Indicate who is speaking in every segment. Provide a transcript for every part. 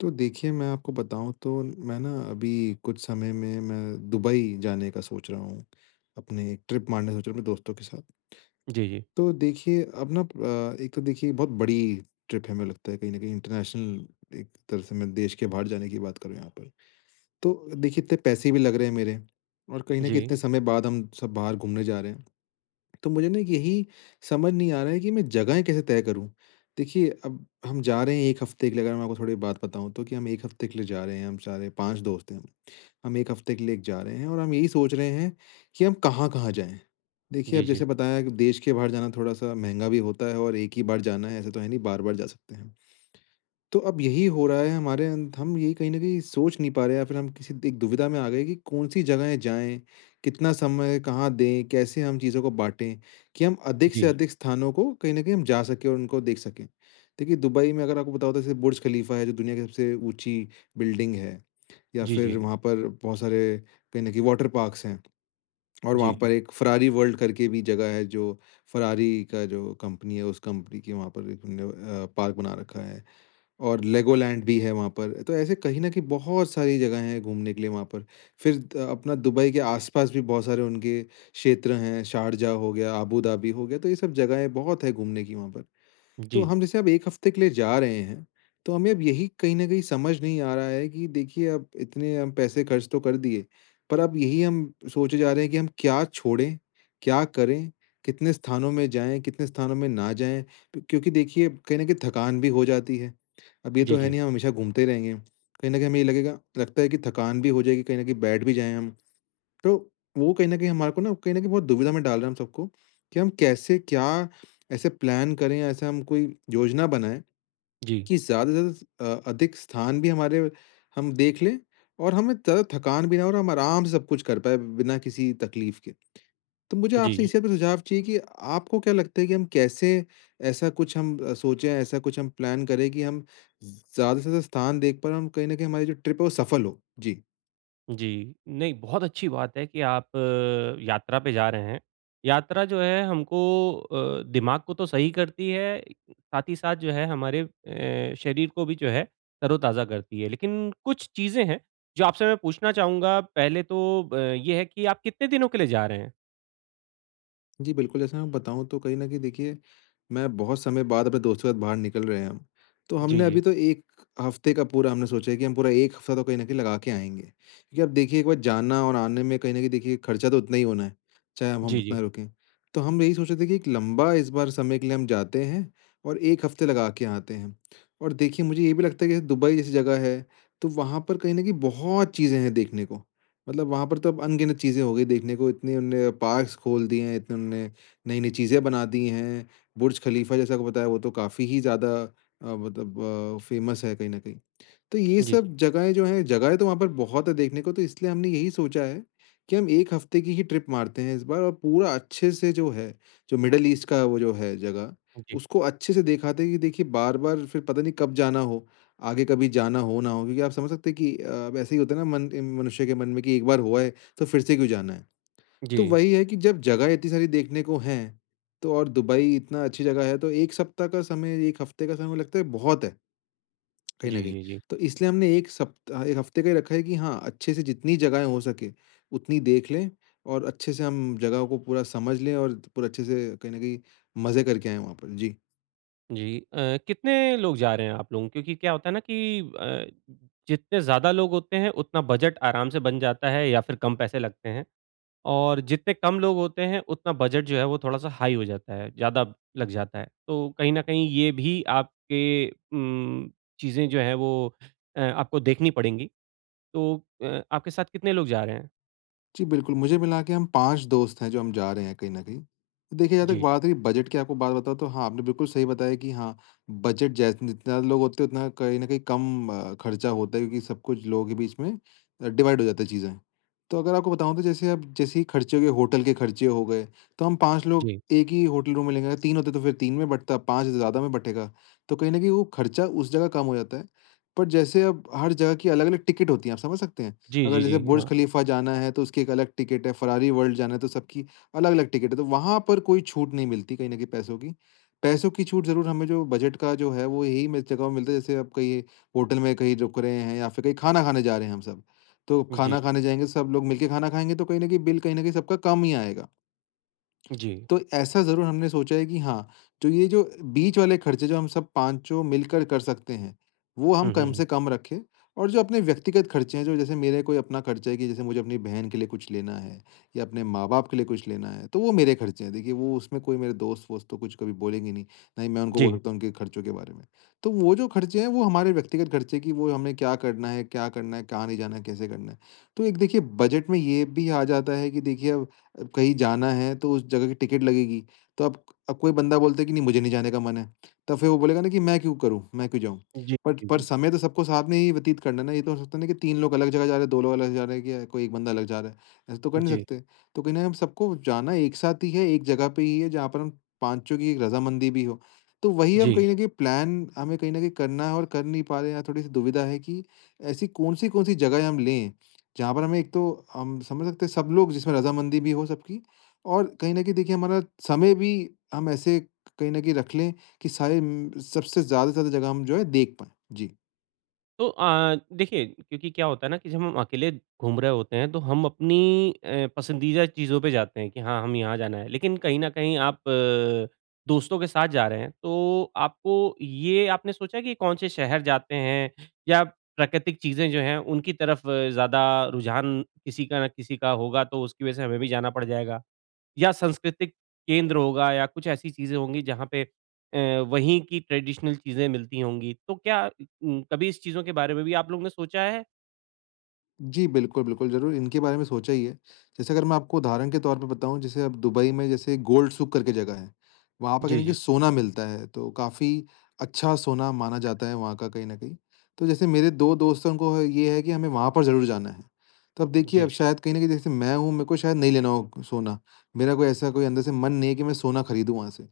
Speaker 1: तो देखिए मैं आपको बताऊँ तो मैं ना अभी कुछ समय में मैं दुबई जाने का सोच रहा हूँ। अपनी एक ट्रिप मारने का सोच रहा हूँ अपने दोस्तों के साथ।
Speaker 2: जी, जी।
Speaker 1: तो देखिए अब नप अ, एक तो देखिए बहुत बड़ी ट्रिप है हमें लगता है कहीं न कहीं इंटरनेशनल एक तरह से मैं देश के बाहर जाने की बात करूँ यहाँ पर। तो देखिए इतने पैसे भी लग रहे हैं मेरे, और कहीं न कहीं
Speaker 2: जी।
Speaker 1: इतने समय बाद हम सब बाहर घूमने जा रहे हैं। तो मुझे ना यही समझ नहीं आ रहा है कि मैं जगहें कैसे तय करूँ? देखिए अब हम जा रहे हैं 1 हफ़्ते के लिए अगर मैं आपको थोड़ी बात बताऊँ तो कि हम 1 हफ़्ते के लिए जा रहे हैं हम सारे 5 दोस्त हैं हम। हम 1 हफ़्ते के लिए एक जा रहे हैं और हम यही सोच रहे हैं कि हम कहाँ-कहाँ जाएँ? देखिए
Speaker 2: जी,
Speaker 1: अब जैसे
Speaker 2: जी।
Speaker 1: बताया कि देश के बाहर जाना थोड़ा-सा महँगा भी होता है और एक ही बार जाना है ऐसा तो है नहीं बार-बार जा सकते हैं। तो अब यही हो रहा है हमारे अंत हम यही कहीं न कहीं सोच नहीं पा रहे हैं या फिर हम किसी त एक दुविधा में आ गए कि कौन-सी जगहें जाएँ, कितना समय कहाँ दें, कैसे हम चीज़ों को बाँटे कि हम अधिक से
Speaker 2: जी।
Speaker 1: अधिक स्थानों को कहीं न कहीं हम जा सके और उनको देख सके? देखिए दुबई में अगर आपको पता होता है जैसे बुर्ज ख़लीफ़ा है। जो दुनिया की सबसे ऊँची बिल्डिंग है या
Speaker 2: जी, जी।
Speaker 1: फिर वहाँ पर बहुत सारे कहीं न कहीं वाटर पार्क्स हैं। और वहाँ
Speaker 2: जी।
Speaker 1: पर एक फ़ेरारी वर्ल्ड करके भी जगह है जो फ़ेरारी का जो कंपनी है उस कंपनी के वहाँ पर एक उन्होंने अ, पार्क बना रखा है। और लेगो लैंड भी है वहाँ पर। तो ऐसे कहीं न कहीं बहुत सारी जगह हैं घूमने के लिए वहाँ पर। फिर अ, अपना दुबई के आस-पास भी बहुत सारे उनके क्षेत्र हैं, शारजाह हो गया, अबू धाबी हो गया तो ये सब जगहें बहुत है घूमने की वहाँ पर। तो
Speaker 2: जी।
Speaker 1: हम जैसे अब 1 हफ़्ते के लिए जा रहे हैं तो हमें अब यही कहीं न कहीं समझ नहीं आ रहा है कि देखिए, अब इतने पैसे खर्च तो कर दिए। पर अब यही हम सोचे जा रहे हैं कि हम क्या छोड़े, क्या करें? कितने स्थानों में जाएँ, कितने स्थानों में ना जाएँ। क्योंकि देखिए कहीं न कहीं थकान भी हो जाती है। अब ये तो
Speaker 2: जी,
Speaker 1: है
Speaker 2: जी।
Speaker 1: नहीं हम हमेशा घूमते ही रहेंगे। कहीं न कहीं हमें ये लगेगा लगता है कि थकान भी हो जाएगी कहीं न कहीं बैठ भी जाएँ हम। तो वो कहीं न कहीं हमारे को ना कहीं न कहीं बहुत दुविधा में डाल रहे हैं हम सबको कि हम कैसे क्या ऐसे प्लान करे ऐसा हम कोई योजना बनाए
Speaker 2: जी।
Speaker 1: कि ज़्यादा से ज़्यादा अ, अधिक स्थान भी हमारे हम देख लें और हमें थ थकान भी ना हो और हम आराम से सब कुछ कर पाएँ बिना किसी तकलीफ़ के। तो मुझे आपसे
Speaker 2: जी।
Speaker 1: इसी बात पे सुझाव चाहिए कि आपको क्या लगता है कि हम कैसे ऐसा कुछ हम सोचे ऐसा कुछ हम प्लान करें कि हम ज़ ज़्यादा से ज़्यादा स्थान देख पाए हम कहीं न कहीं हमारी जो ट्रिप है वो सफल हो। जी।
Speaker 2: जी। नहीं बहुत अच्छी बात है कि, आप यात्रा पे जा रहे हैं। यात्रा जो है हमको अ, दिमाग को तो सही करती है, साथ ही साथ जो है हमारे अ, शरीर को भी जो है, तरो-ताज़ा करती है। लेकिन कुछ चीज़ें हैं, जो आपसे मैं पूछना चाहूँगा, पहले तो ब ये है कि आप कितने दिनों के लिए जा रहे हैं?
Speaker 1: जी, बिल्कुल। जैसे मैं बताऊँ तो कहीं न कहीं देखिए, मैं बहुत समय बाद अपने दोस्तों के साथ बाहर निकल रहे हैं हम। तो
Speaker 2: जी,
Speaker 1: हमने अभी
Speaker 2: जी।
Speaker 1: तो 1 हफ़्ते का पूरा हमने सोचा है कि, हम पूरा 1 हफ्ता तो कहीं न कहीं लगा के आएँगे। क्योंकि अब देखिए, 1 बार जाना और आने में कहीं न कहीं देखिए ख़र्चा तो उतना ही होना है, चाहे हम अब
Speaker 2: जी, जी।
Speaker 1: उतना रुकें। तो हम यही सोच रहे थे कि एक लंबा, इस बार समय के लिए हम जाते हैं और 1 हफ़्ते लगा के आते हैं। और देखिए मुझे ये भी लगता है कि दुबई जैसी जगह है, तो वहाँ पर कहीं न कहीं बहुत चीज़ें हैं देखने को। मतलब वहाँ पर तो अब अनगिनत चीज़ें हो गई देखने को, इतनी उन्होंने पार्क्स खोल दिए हैं इतने उन्होंने, नई-नई चीज़ें बना दी हैं, बुर्ज खलीफा जैसा आपको बताया, वो तो काफ़ी ही ज़्यादा, अ, मतलब अ, फ़ेमस है कहीं ना कहीं। तो ये
Speaker 2: जी।
Speaker 1: सब जगहें जो हैं, जगहें तो वहाँ पर बहुत है देखने को, तो इसलिए हमने यही सोचा है, कि हम 1 हफ़्ते की ही ट्रिप मारते हैं इस बार और पूरा अच्छे से जो है, जो मिडल-ईस्ट का वो जो है, जगह
Speaker 2: जी।
Speaker 1: उसको अच्छे से देख आते हैं कि देखिए बार-बार फिर पता नहीं कब जाना हो, आगे कभी जाना हो, ना हो क्योंकि आप समझ सकते हैं कि, अब ऐसे ही होता है ना मन मनुष्य के मन में कि एक बार हो आए, तो फिर से क्यों जाना है? तो
Speaker 2: जी।
Speaker 1: वही है कि, जब जगह इतनी सारी देखने को हैं, तो और दुबई इतना अच्छी जगह है, तो 1 सप्ताह का समय 1 हफ़्ते का समय लगता मुझे लगता है कि बहुत है। कहीं न
Speaker 2: जी,
Speaker 1: कहीं,
Speaker 2: जी, जी।
Speaker 1: तो इसलिए हमने 1 सप्ता 1 हफ़्ते का ही रखा है कि हाँ अच्छे से जितनी जगहें हो सके, उतनी देख लें और अच्छे से हम जगहों को पूरा समझ लें और पूरा अच्छे से कहीं न कहीं, मज़े करके आए वहाँ पर। जी।
Speaker 2: जी अ, कितने लोग जा रहे हैं आप लोग? क्योंकि क्या होता है ना कि अ, जितने ज़्यादा लोग होते हैं, उतना बजट आराम से बन जाता है या फिर कम पैसे लगते हैं। और जितने कम लोग होते हैं, उतना बजट जो है वो थोड़ा सा हाई हो जाता है, ज़्यादा लग जाता है। तो कहीं न कहीं ये भी आपके उम्म, चीज़ें जो हैं वो अ, आपको देखनी पड़ेगी। तो अ, आपके साथ कितने लोग जा रहे हैं?
Speaker 1: जी बिल्कुल, मुझे मिला के हम 5 दोस्त हैं जो हम जा रहे हैं कहीं न कहीं। देखिए अगर
Speaker 2: जी।
Speaker 1: बात हुई बजट की आपको बात बताऊँ, तो हाँ आपने बिल्कुल सही बताया कि, हाँ बजट जै जितने ज़्यादा लोग होते हैं उतना कहीं न कहीं कम खर्चा होता है, क्योंकि सब कुछ लोगों के बीच में डिवाइड हो जाते है चीजें। तो अगर आपको बताऊँ तो जैसे, आप जैसे ही खर्चे हो गए, होटल के खर्चे हो गए, तो हम 5 लोग
Speaker 2: जी।
Speaker 1: 1 ही होटल रूम में लेंगे। 3 होते तो फिर 3 में बँटता, 5 है ज़्यादा में बँटेगा। तो कहीं न कहीं वो खर्चा, उस जगह कम हो जाता है। पर जैसे अब हर जगह की अलग-अलग टिकट होती है। आप समझ सकते हैं,
Speaker 2: जी,
Speaker 1: अगर
Speaker 2: जी,
Speaker 1: जैसे
Speaker 2: जी,
Speaker 1: बुर्ज
Speaker 2: हाँ।
Speaker 1: खलीफा जाना है तो उसकी एक अलग टिकट है, फरारी वर्ल्ड जाना है, तो सबकी अलग-अलग टिकट है। तो वहाँ पर कोई छूट नहीं मिलती, कहीं न कहीं पैसों की। पैसों की छूट ज़रूर हमें जो बजट का जो है वो, यही में जगहों में मिलता है, जैसे आप कहीं होटल में कहीं रुक रहे हैं, या फिर कहीं खाना खाने जा रहे हैं हम सब। तो
Speaker 2: जी।
Speaker 1: खाना खाने जाएँगे, सब लोग मिलके खाना खाएँगे, तो कहीं न कहीं बिल कहीं न कहीं सबका कम ही आएगा।
Speaker 2: जी।
Speaker 1: तो ऐसा ज़रूर हमने सोचा है कि हाँ, तो ये जो बीच वाले खर्चे, जो हम सब पाँचों मिलकर कर सकते हैं, वो हम
Speaker 2: हुँ, हुँ,
Speaker 1: कम
Speaker 2: हुँ।
Speaker 1: से कम रखें और जो अपने व्यक्तिगत खर्चे हैं, जो जैसे मेरे कोई अपना खर्चा है, कि जैसे मुझे अपनी बहन के लिए कुछ लेना है, या अपने माँ-बाप के लिए कुछ लेना है, तो वो मेरे खर्चे हैं। देखिए वो उसमें कोई मेरे दोस्त-वोस्त तो कुछ कभी बोलेंगे नहीं। न ही मैं उनको बोल
Speaker 2: जी।
Speaker 1: सकता हूँ उनके खर्चों के बारे में। तो वो जो खर्चे हैं, वो हमारे व्यक्तिगत खर्चे कि वो हमें क्या करना है, क्या करना है, कहाँ नहीं जाना है, कैसे करना है? तो एक देखिए बजट में ये भी आ जाता है कि देखिए, अब कहीं जाना है तो उस जगह की टिकट लगेगी। तो अब अब, कोई बंदा बोलता है कि नहीं मुझे नहीं जाने का मन है। तो फिर वो बोलेगा ना कि मैं क्यों करूँ? मैं क्यों जाऊँ?
Speaker 2: जी,
Speaker 1: बट
Speaker 2: जी,
Speaker 1: पर
Speaker 2: जी।
Speaker 1: समय तो सबको साथ में ही व्यतीत करना है ना। ये तो, है तो नहीं कि 3 लोग अलग जगह जा रहे हैं, 2 लोग अलग जगह जा रहे हैं या कोई 1 बंदा अलग जा रहा है। ऐसे तो कर नहीं
Speaker 2: जी।
Speaker 1: सकते। तो कहीं न कहीं, हम सबको जाना, एक साथ ही है, एक जगह पे ही है, जहाँ पर हम पाँचों की एक रज़ामंदी भी हो। तो वही हम
Speaker 2: जी।
Speaker 1: कहीं भी प्लान हमें कहीं न कहीं करना है और कर नहीं पा रहे हैं, यहाँ थोड़ी-सी दुविधा है कि, ऐसी कौन-सी, कौन-सी जगहें हम लें, जहाँ पर हमें, एक तो हम समझ सकते हैं सब लोग जिसमें रज़ामंदी भी हो सबकी और कहीं न कहीं देखिए हमारा समय भी, हम ऐसे कहीं न कहीं रख लें, कि सारे म सबसे ज़्यादा से ज़्यादा जगह हम जो है देख पाएँ? जी।
Speaker 2: तो अ, देखिए क्योंकि क्या होता है ना कि जब हम अकेले घूम रहे होते हैं तो हम अपनी अ, पसंदीदा चीज़ों पे जाते हैं कि हाँ, हमें यहाँ जाना है। लेकिन कहीं न कहीं आप अ, दोस्तों के साथ जा रहे हैं तो आपको ये आपने सोचा कि कौन-से शहर जाते हैं या प्राकृतिक चीज़ें जो हैं उनकी तरफ ज़्यादा रुझान किसी का न किसी का होगा तो उसकी वजह से हमें भी जाना पड़ जाएगा। या सांस्कृतिक केंद्र होगा या कुछ ऐसी चीज़ें होंगी जहाँ पे अ, वहीं की ट्रेडिशनल चीज़ें मिलती होंगी। तो क्या उम, कभी इस चीज़ों के बारे में भी आप लोगों ने सोचा है?
Speaker 1: जी। बिल्कुल, बिल्कुल ज़रूर इनके बारे में सोचा ही है। जैसे अगर मैं आपको उदाहरण के तौर पे बताऊँ जैसे अब दुबई में जैसे गोल्ड सुक करके जगह है। वहाँ पर कहीं
Speaker 2: जी,
Speaker 1: न कहीं
Speaker 2: जी।
Speaker 1: सोना मिलता है तो काफ़ी अच्छा सोना माना जाता है वहाँ का कहीं न कहीं। तो जैसे मेरे 2 दोस्तों को है ये है कि हमें वहाँ पर ज़रूर जाना है। तो अब देखिए, अब
Speaker 2: जी।
Speaker 1: शायद कहीं न कहीं जैसे मैं हूँ मेरे को शायद नहीं लेना हो सोना। मेरा कोई ऐसा कोई अंदर से मन नहीं है कि मैं सोना खरीदूँ वहाँ से।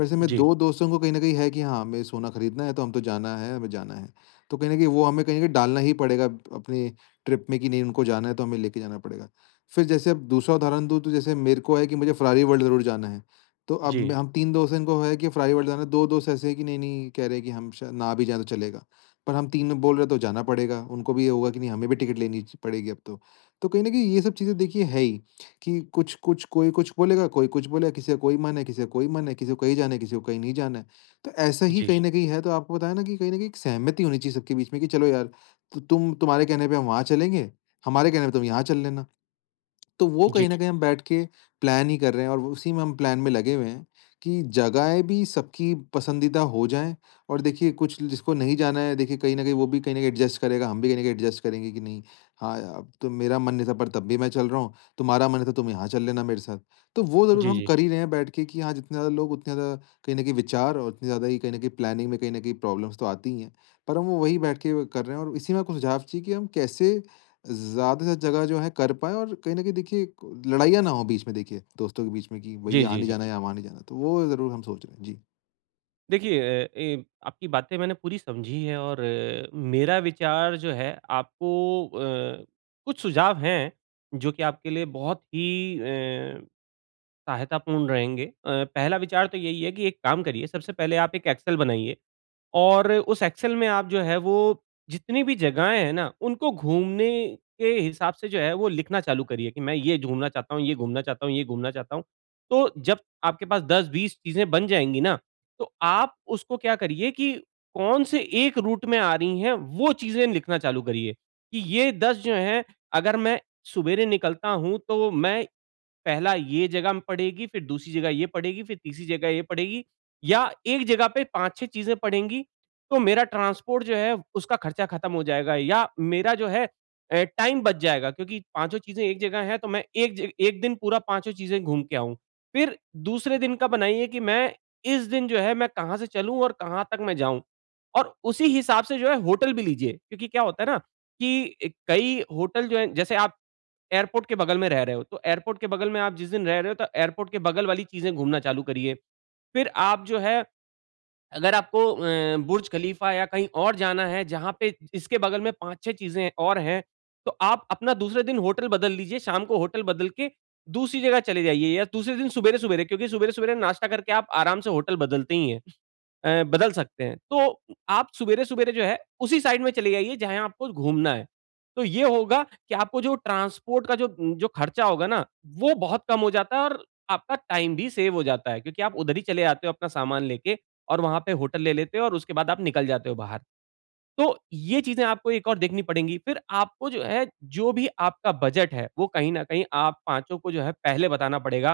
Speaker 1: वैसे मैं
Speaker 2: जी।
Speaker 1: 2 दोस्तों को कहीं न कहीं है कि हाँ, हमें सोना खरीदना है तो हम तो जाना है, हमें जाना है। तो कहीं न कहीं वो हमें कहीं न कहीं डालना ही पड़ेगा अप अपनी ट्रिप में कि नहीं उनको जाना है तो हमें लेके जाना पड़ेगा। फिर जैसे अब दूसरा उदाहरण दूँ तो जैसे मेरे को है कि मुझे फेरारी वर्ल्ड ज़रूर जाना है। तो अब
Speaker 2: जी।
Speaker 1: हम 3 दोस्त है इनको है कि फेरारी वर्ल्ड जाना है 2 दोस्त ऐसे है की नहीं-नहीं कह रहे है कि हम शायद ना भी जाए तो चलेगा। पर हम 3 बोल रहे तो जाना पड़ेगा। उनको भी ये होगा कि नहीं हमें भी टिकट लेनी च पड़ेगी अब तो। तो कहीं न कहीं ये सब चीज़ें देखिए है, ही कि कुछ-कुछ कोई कुछ बोलेगा कोई कुछ बोलेगा, किसी का कोई मन है, किसी का कोई मन है, किसी को कहीं जाना है, किसी को कहीं नहीं जाना है। तो ऐसा ही
Speaker 2: जी।
Speaker 1: कहीं न कहीं है तो आपको पता है ना कि कहीं न कहीं एक सहमति होनी चाहिए सबके बीच में कि चलो यार त तुम तुम्हारे कहने पे हम वहाँ चलेंगे। हमारे कहने पे तुम यहाँ चल लेना। तो वो
Speaker 2: जी।
Speaker 1: कहीं न कहीं हम बैठ के प्लान ही कर रहे हैं और उसी में हम प्लान में लगे हुए हैं कि जगहें भी सबकी पसंदीदा हो जाए। और देखिए कुछ जिसको नहीं जाना है देखिए कहीं न कहीं वो भी कहीं न कहीं एडजस्ट करेगा, हम भी कहीं न कहीं एडजस्ट करेंगे कि नहीं, हाँ या तो मेरा मन नहीं था पर तब भी मैं चल रहा हूँ। तुम्हारा मन नहीं था तुम यहाँ चल लेना मेरे साथ। तो वो ज़रूर
Speaker 2: जी,
Speaker 1: हम
Speaker 2: जी।
Speaker 1: कर ही रहे हैं बैठ के कि हाँ, जितने ज़्यादा लोग उतने ज़्यादा कहीं न कहीं विचार और उतनी ज़्यादा कहीं न कहीं प्लानिंग में कहीं न कहीं प्रॉब्लम्स तो आती ही है। पर हम वो वही बैठ के कर रहे है और इसी में आपको सुझाव चाहिए कि हम कैसे ज़्यादा से जगह जो है कर पाए और कहीं न कहीं देखिए क लड़ाइयाँ ना हो बीच में देखिए दोस्तों के बीच में कि भई
Speaker 2: जी,
Speaker 1: यहाँ
Speaker 2: जी,
Speaker 1: नहीं
Speaker 2: जी।
Speaker 1: जाना या वहाँ नहीं जाना है। तो वो ज़रूर हम सोच रहे हैं। जी।
Speaker 2: देखिए अ, ए आपकी बातें मैंने पूरी समझी है। और अ, मेरा विचार जो है, आपको अ, कुछ सुझाव हैं, जो कि आपके लिए बहुत ही अ, सहायतापूर्ण रहेंगे। अ, पहला विचार तो यही है, कि एक काम करिए, सबसे पहले आप 1 एक्सेल बनाइए। और उस एक्सेल में आप जो है, वो जितनी भी जगहें हैं न, उनको घूमने के हिसाब से जो है, वो लिखना चालू करिए। कि मैं ये घूमना चाहता हूँ, ये घूमना चाहता हूँ, ये घूमना चाहता हूँ। तो जब आपके पास 10-20 चीजें बन जाएँगी न, तो आप उसको क्या करिए, कि कौन-से 1 रूट में आ रही हैं, वो चीजें लिखना चालू करिए। कि ये 10 जो हैं, अगर मैं सुबेरे निकलता हूँ, तो मैं पहला ये जगह पड़ेगी, फ़िर दूसरी जगह ये पड़ेगी, फ़िर तीसरी जगह ये पड़ेगी या 1 जगह पे 5-6 चीजें पड़ेगी तो मेरा ट्रांसपोर्ट जो है, उसका खर्चा ख़त्म हो जाएगा। या मेरा जो है अ, टाइम बच जाएगा। क्योंकि पाँचों चीज़ें 1 जगह हैं, तो मैं एक 1 दिन पूरा पाँचो चीज़ें घूम के आऊँ। फ़िर दूसरे दिन का बनाइए, कि मैं इस दिन जो है, मैं कहाँ से चलूँ और कहाँ तक मैं जाऊँ। और उसी हिसाब से जो है, होटल भी लीजिए। क्योंकि क्या होता है न, कि कई होटल जो है जैसे आप एयरपोर्ट के बगल में रह रहे हो, तो एयरपोर्ट के बगल में आप जिस दिन रह रहे हो, तो एयरपोर्ट के बगल वाली चीज़ें घूमना चालू करिए। फिर आप जो है, अगर आपको अ, बुर्ज खलीफा या कहीं और जाना है, जहाँ पे इसके बगल में 5-6 चीज़ें और हैं, तो आप अपना दूसरे दिन होटल बदल लीजिए, शाम को होटल बदल के दूसरी जगह चले जाइए, या दूसरे दिन सुबेरे-सुबेरे, क्योंकि सुबेरे-सुबेरे नाश्ता करके, आप आराम से होटल बदलते ही हैं अ, बदल सकते हैं। तो आप सुबेरे-सुबेरे जो है उसी साइड में चले जाइये जहाँ आपको घूमना है। तो ये होगा कि आपको जो ट्रांसपोर्ट का जो, उ, जो खर्चा होगा न, वो बहुत कम हो जाता है और आपका टाइम भी सेव हो जाता है। क्योंकि आप उधर ही चले जाते हो अपना सामान लेके और वहाँ पे होटल ले लेते हो और उसके बाद आप निकल जाते हो बाहर। तो ये चीज़ें आपको एक और देखनी पड़ेंगी। फ़िर आपको जो है, जो भी आपका बजट है, वो कहीं न कहीं आप पाँचों को जो है पहले बताना पड़ेगा।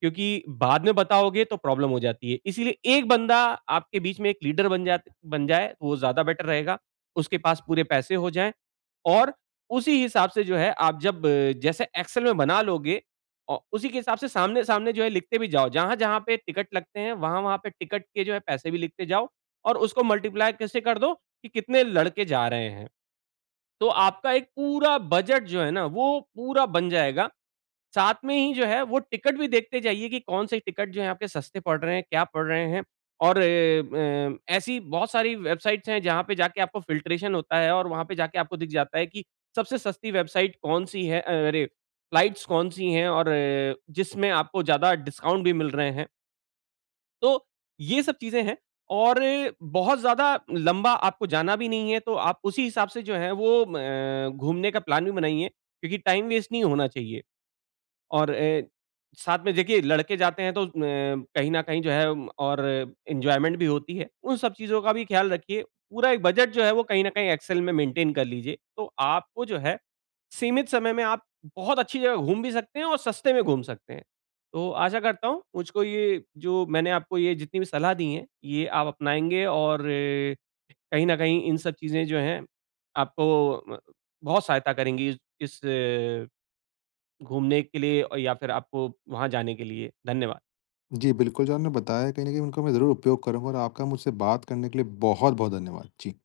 Speaker 2: क्योंकि बाद में बताओगे तो प्रॉब्लम हो जाती है। इसीलिए 1 बंदा आपके बीच में 1 लीडर बन जा बन जाए, वो ज़्यादा बेटर रहेगा। उसके पास पूरे पैसे हो जाएँ और उसी हिसाब से जो है, आप जब अ, जैसे एक्सेल में बना लोगे, औ उसी के हिसाब से सामने सामने जो है, लिखते भी जाओ। जहाँ-जहाँ पे टिकट लगते हैं, वहाँ-वहाँ पे टिकट के जो है पैसे भी लिखते जाओ और उसको मल्टीप्लाई किससे कर दो, कि कितने लड़के जा रहे हैं। तो आपका एक पूरा बजट जो है न, वो पूरा बन जाएगा। साथ में ही जो है वो टिकट भी देखते जाइए कि कौन-से टिकट जो है, आपके सस्ते पड़ रहे हैं, क्या पड़ रहे हैं? और एम अ, ऐसी बहुत सारी वेबसाइट्स हैं, जहाँ पे जाके आपको फिल्ट्रेशन होता है और वहाँ पे जाके आपको दिख जाता है, कि सबसे सस्ती वेबसाइट कौन-सी है, अ, अरे! फ्लाइट्स कौन-सी हैं और अ, जिसमें आपको ज़्यादा डिस्काउंट भी मिल रहे हैं। तो ये सब चीज़ें हैं, और अ, बहुत ज़्यादा लम्बा आपको जाना भी नहीं है, तो आप उसी हिसाब से जो है वो अ, घूमने का प्लान भी बनाइए। क्योंकि टाइम वेस्ट नहीं होना चाहिए। और अ, साथ में देखिये लड़के जाते हैं, तो अ, कहीं न कहीं जो है, और एन्जॉयमेंट भी होती है। उन सब चीज़ों का भी ख़्याल रखिए, पूरा एक बजट जो है वो कहीं न कहीं एक्सेल में मेंटेन कर लीजिए। तो आपको जो है, सीमित समय में आप बहुत अच्छी जगह घूम भी सकते हैं, और सस्ते में घूम सकते हैं। तो आशा करता हूँ, मुझको ये जो मैंने आपको ये जितनी भी सलाह दी हैं, ये आप अपनाएँगे और अ, कहीं न कहीं इन सब चीज़ें जो हैं आपको म बहुत सहायता करेंगी, इस अ, घूमने के लिए या फिर आपको वहाँ जाने के लिए धन्यवाद।
Speaker 1: जी, बिल्कुल। जो आपने बताया है कहीं न कहीं उनका मैं ज़रूर उपयोग करूँगा और आपका मुझसे बात करने के लिए बहुत-बहुत धन्यवाद। जी।